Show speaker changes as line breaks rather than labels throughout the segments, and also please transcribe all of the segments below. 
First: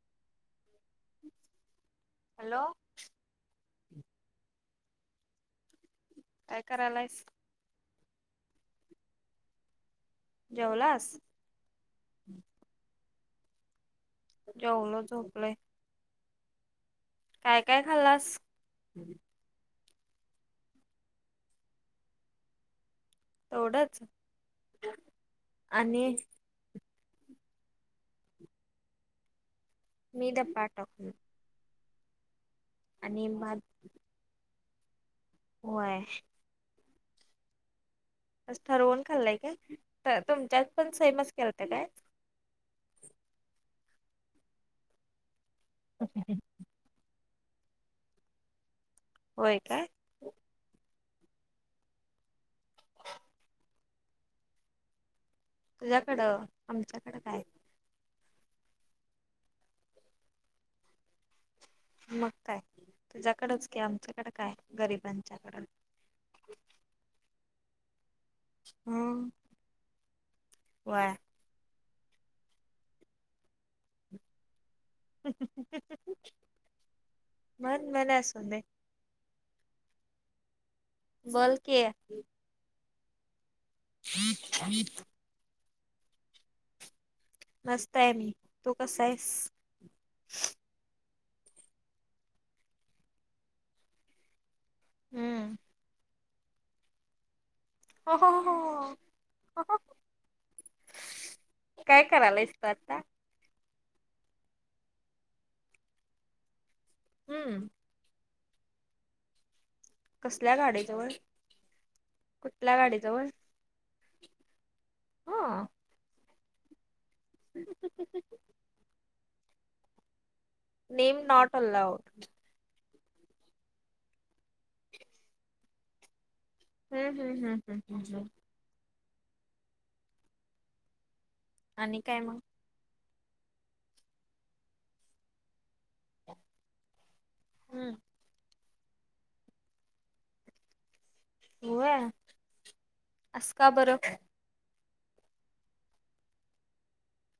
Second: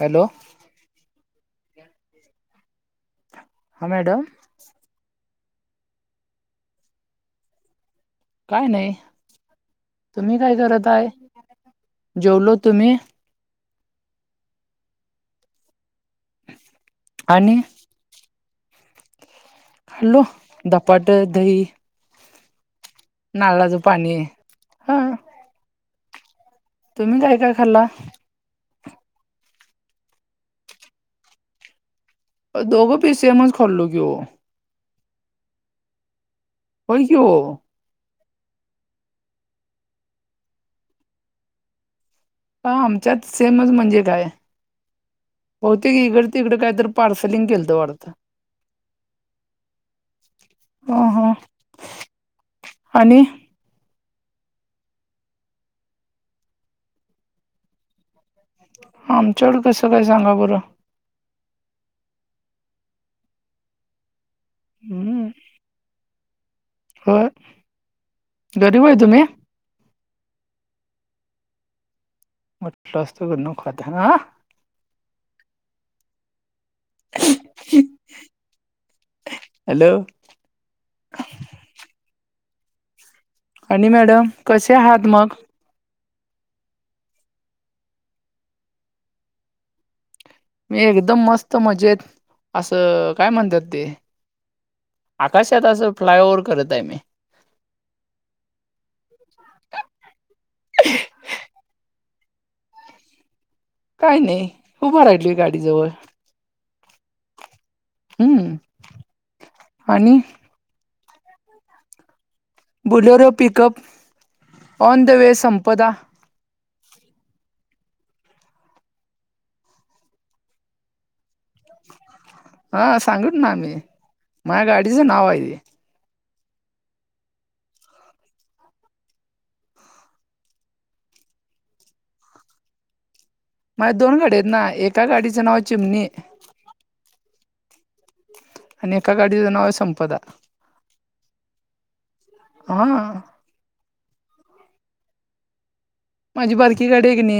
Hello
hello
हा madam.
काय करायलायस.
काय नाही, तुम्ही काय करत आहे.
जेवलास?
जेवलो तुम्ही.
जेवूनच झोपलंय.
आणि
काय काय खाल्लास.
हॅलो, दपाट दही. नारळाचं
तेवढंच
पाणी हा
आणि,
तुम्ही काय काय खाल्ला.
मी दपा ठाकूण.
अ दोघो पीस सेमच
भात
खालो की ओ.
होय.
होय की ओ.
आज ठरवून खाल्लंय काय, तर तुमच्यात पण सेमच केलंत काय.
ह आमच्यात सेमच म्हणजे काय, बहुतेक इकडं ति इकडं काय तर. पार्सलिंग केलंत वाटतं.
होय काय?
अ ह आणि
तुझ्याकडं आमच्याकडं काय?
आमच्याकड कसं काय सांगा बरं.
मग काय तुझ्याकडच कि आमच्याकडे काय गरिबांच्याकडं.
हो.
हां वाय
म्हठला असतो क नव खाता ह ना.
मन मला असू दे.
हॅलो.
बोल की.
आणि मॅडम कसे आहात मग?
मस्त आहे मी तू कसा आहेस?
मी एकदम मस्त मजेत असं काय म्हणत्यात ते
हम्म
आकाशात असं फ्लायओव्हर करत आहे मी.
[unintelligible] काय करायलास तू आता?
काही नाही उभं राहिलय गाडीजवळ.
हम्म.
हम्म आणि
कसल्या गाड्याजवळ? कुठल्या गाडीजवळ
Bolero pickup on the way
हा.
संपदा
[unintelligible] [unintelligible]
हा सांगुत ना आम्ही माझ्या गाडीचं नाव आहे ते.
हम्म हम्म हम्म हम्म हम्म हम्म. आणि काय मग?
माया दोन गाडयेत आहे ना एका गाडीचा नाव चिमणे
हम्म.
आणि एका गाडीचं नाव आहे संपदा.
होय.
हां.
अस का बरं?
माझी बारकी गाडी आहे क नी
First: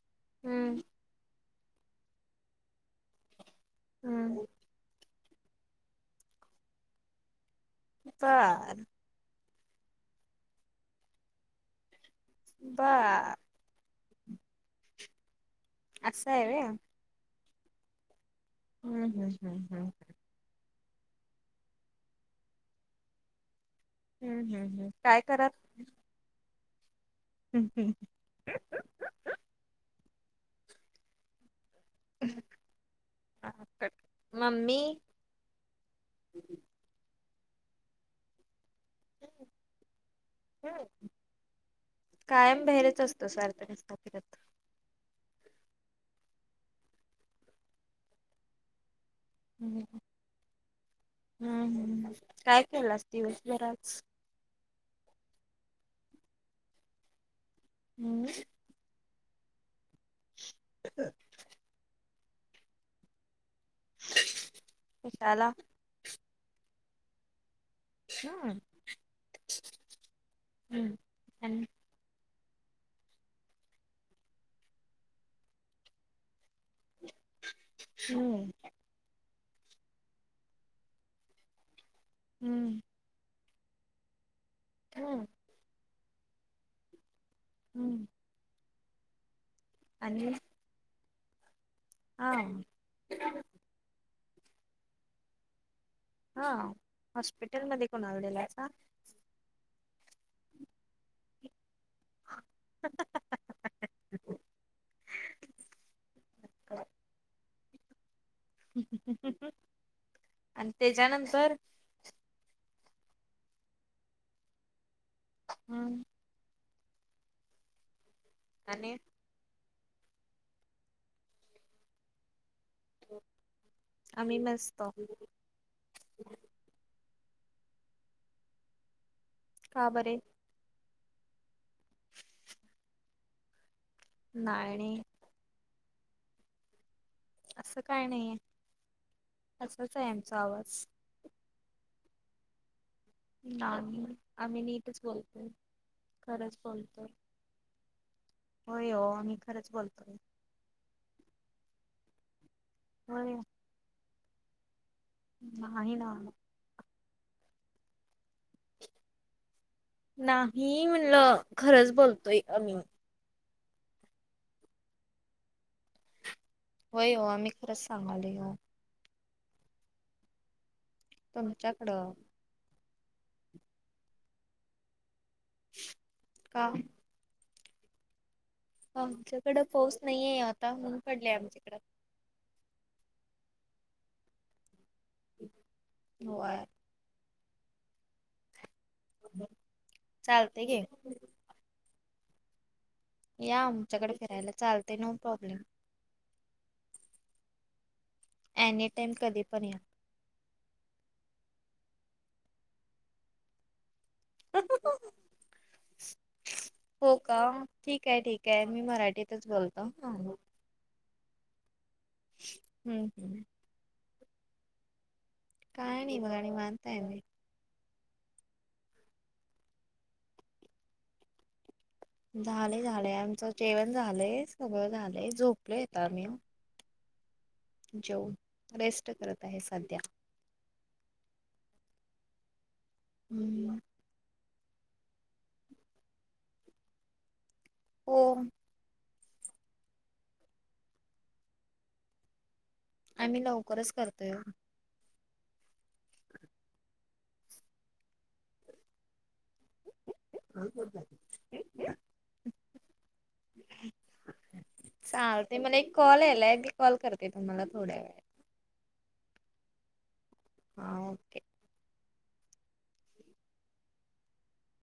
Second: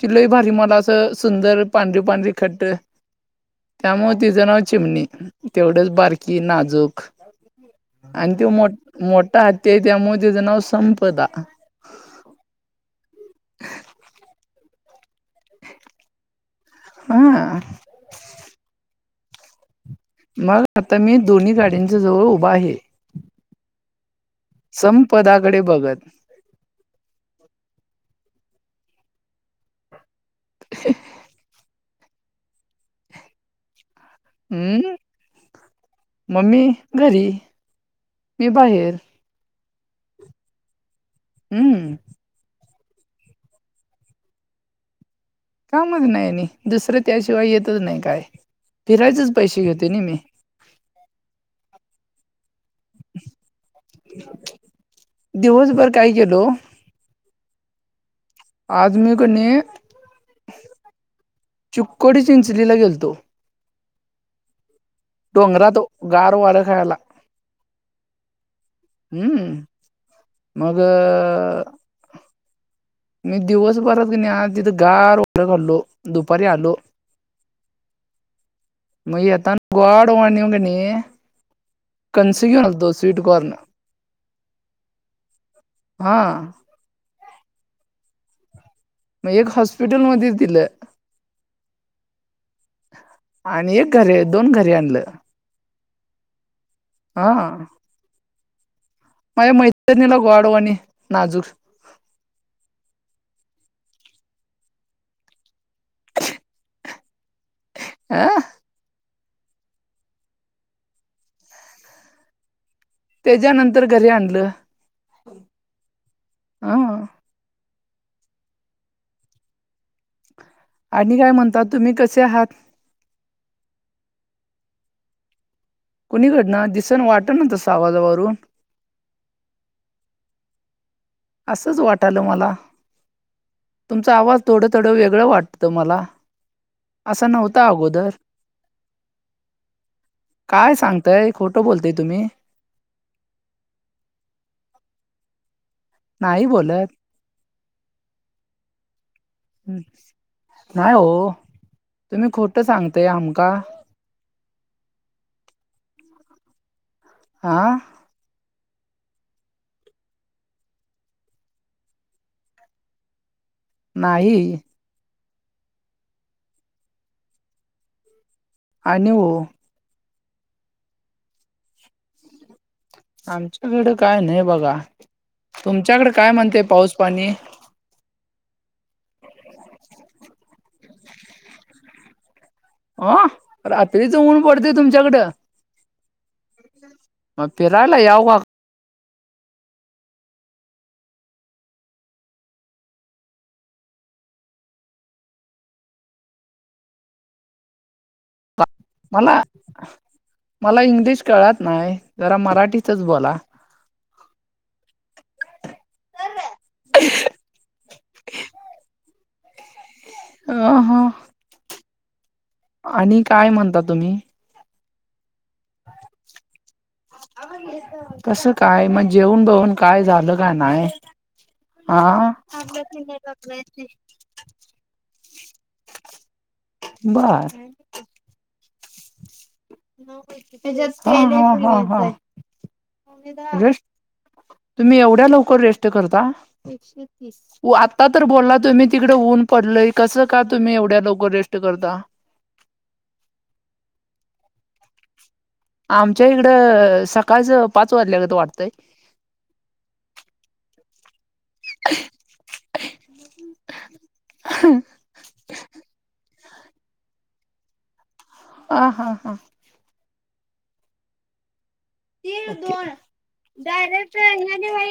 ची लई भारी मला
हम्म
असं सुंदर पांढरी पांढरी खट्ट त्यामुळे
हम्म.
तिचं नाव चिमणी. तेवढच बारकी नाजूक आणि त्यो मो
बर
मोठा ते त्यामुळे त्याचं नाव संपदा
बा
[inaudible]
असा आहे वेया
हां.
हम्म हम्म हम्म हम्म.
मग आता मी दोन्ही गाड्यांंच्या जवळ उभा आहे.
हम्म हम्म हम्म काय करात?
संपदाकडे बघत
[unintelligible]
[inaudible]
[unintelligible] कट
हम्म मम्मी घरी मी बाहेर.
हम हम.
हम्म.
कायम बाहेरेच असतो सारखा नुसता फिरत.
कामच नाय नी दुसरं त्याशिवाय येतच नाही काय फिरायचेच पैसे
हम्म.
घेतो नी मी.
हम्म हम्म काय केलास दिवसभरच?
दिवसभर काय केलो
हम्म
आज मी कणी
[unintelligible]
चुक्कोडी चिंचलीला गेलतो.
[inaudible]
डोंगरात, गार वार खायाला.
हम्म.
हम्म, मग
हम्म आणि
मी दिवस भरात का नाही आ तिथं गार वारा खालो, दुपारी आलो.
हम्म.
मग येता गोड वाणींगणे, कणस घेऊन
हम्म
तो स्वीटकॉर्न.
हम.
हा.
हम्म.
मग एक हॉस्पिटल
आणि
मध्येच दिलं.
हा.
आणि एक घरे दोन घरे आणलं.
हा
हा
हॉस्पिटलमध्ये कोणाला दिलायसा?
माझ्या मैत्रिणीला गॉड वाणी नाजूक.
[inaudible]
[inaudible]
[inaudible]
आ.
आणि त्याच्यानंतर,
त्याच्यानंतर घरी आणलं.
हम्म
हा.
आणि.
आणि काय म्हणतात तुम्ही कसे आहात?
आम्ही नसतो.
कोणीकडन, दिसन वाटना तसं आवाजावरून!
का बरे.
असंच वाटालं मला, तुमचा आवाज थोडं
नाय
थोडं
नाही
वेगळं वाटत मला. असं नव्हता
असं काय
अगोदर,
नाहीये असंच आहे आमचा
काय
आवाज
सांग तय खोटं बोलतय तुम्ही!
नाही, आम्ही नीटच बोलतोय,
नाही
खरंच
बोलत
बोलतो. होय हो आम्ही खरंच बोलतो.
नाही हो, तुम्ही खोटं सांगतेय
होय हो.
आमका.
नाही ना!
हा.
नाही म्हणलं, खरंच बोलतोय आमी.
नाही.
होय हो आम्ही खरंच सांगाल हो.
आणि ओ.
तुमच्या कडं!
आमच्याकडे काय नाही बघा, तुमच्याकडे काय म्हणते
का
पाऊस पाणी?
हा आमच्याकडं पाऊस नाहीये आता, उन पडलाय आमच्याकडं.
ओ वा रात्रीचा ऊन पडतेय तुमच्याकडं?
होया
म फिरायला याव का?
चालते घे या आमच्याकडे फिरायला चालते नो प्रॉब्लेम. एनी टाइम
मला
कधी पण या
मला इंग्लिश कळत नाही जरा मराठीचच बोला.
हो का ठीक आहे ठीक आहे मी मराठी तेच बोलता. [unintelligible]
हां हां. आणि
हम्म.
काय म्हणता तुम्ही?
काय नी बगाणी मानता आहे मे
कसं काय म जेवन बेवन काय झालं का नाय?
झाले झालंय आमचं जेवण झालंय, सगळं झालंय झोपलेयेत आम्ही.
बर
जेऊन रेस्ट करत आहे सद्या.
हा हा हा हा
हम्म.
रेस तुम्ही एवढ्या लवकर रेस्ट करता? व आता
हो
तर बोलला तुम्ही तिकडे ऊन पडलय कसं का तुम्ही एवढ्या लवकर रेस्ट करता.
आम्ही लवकरच करतोय हो.
आमच्या इकडं सकाळचं पाच वाजल्यागत वाटतंय.
[unintelligible] चालते मला एक कॉल यालाय की मी कॉल करते तुम्हाला थोड्या वेळायत.
आ हा हां.
हा ओके.
तिळ दोन डायरेक्ट आहे ही आणि वई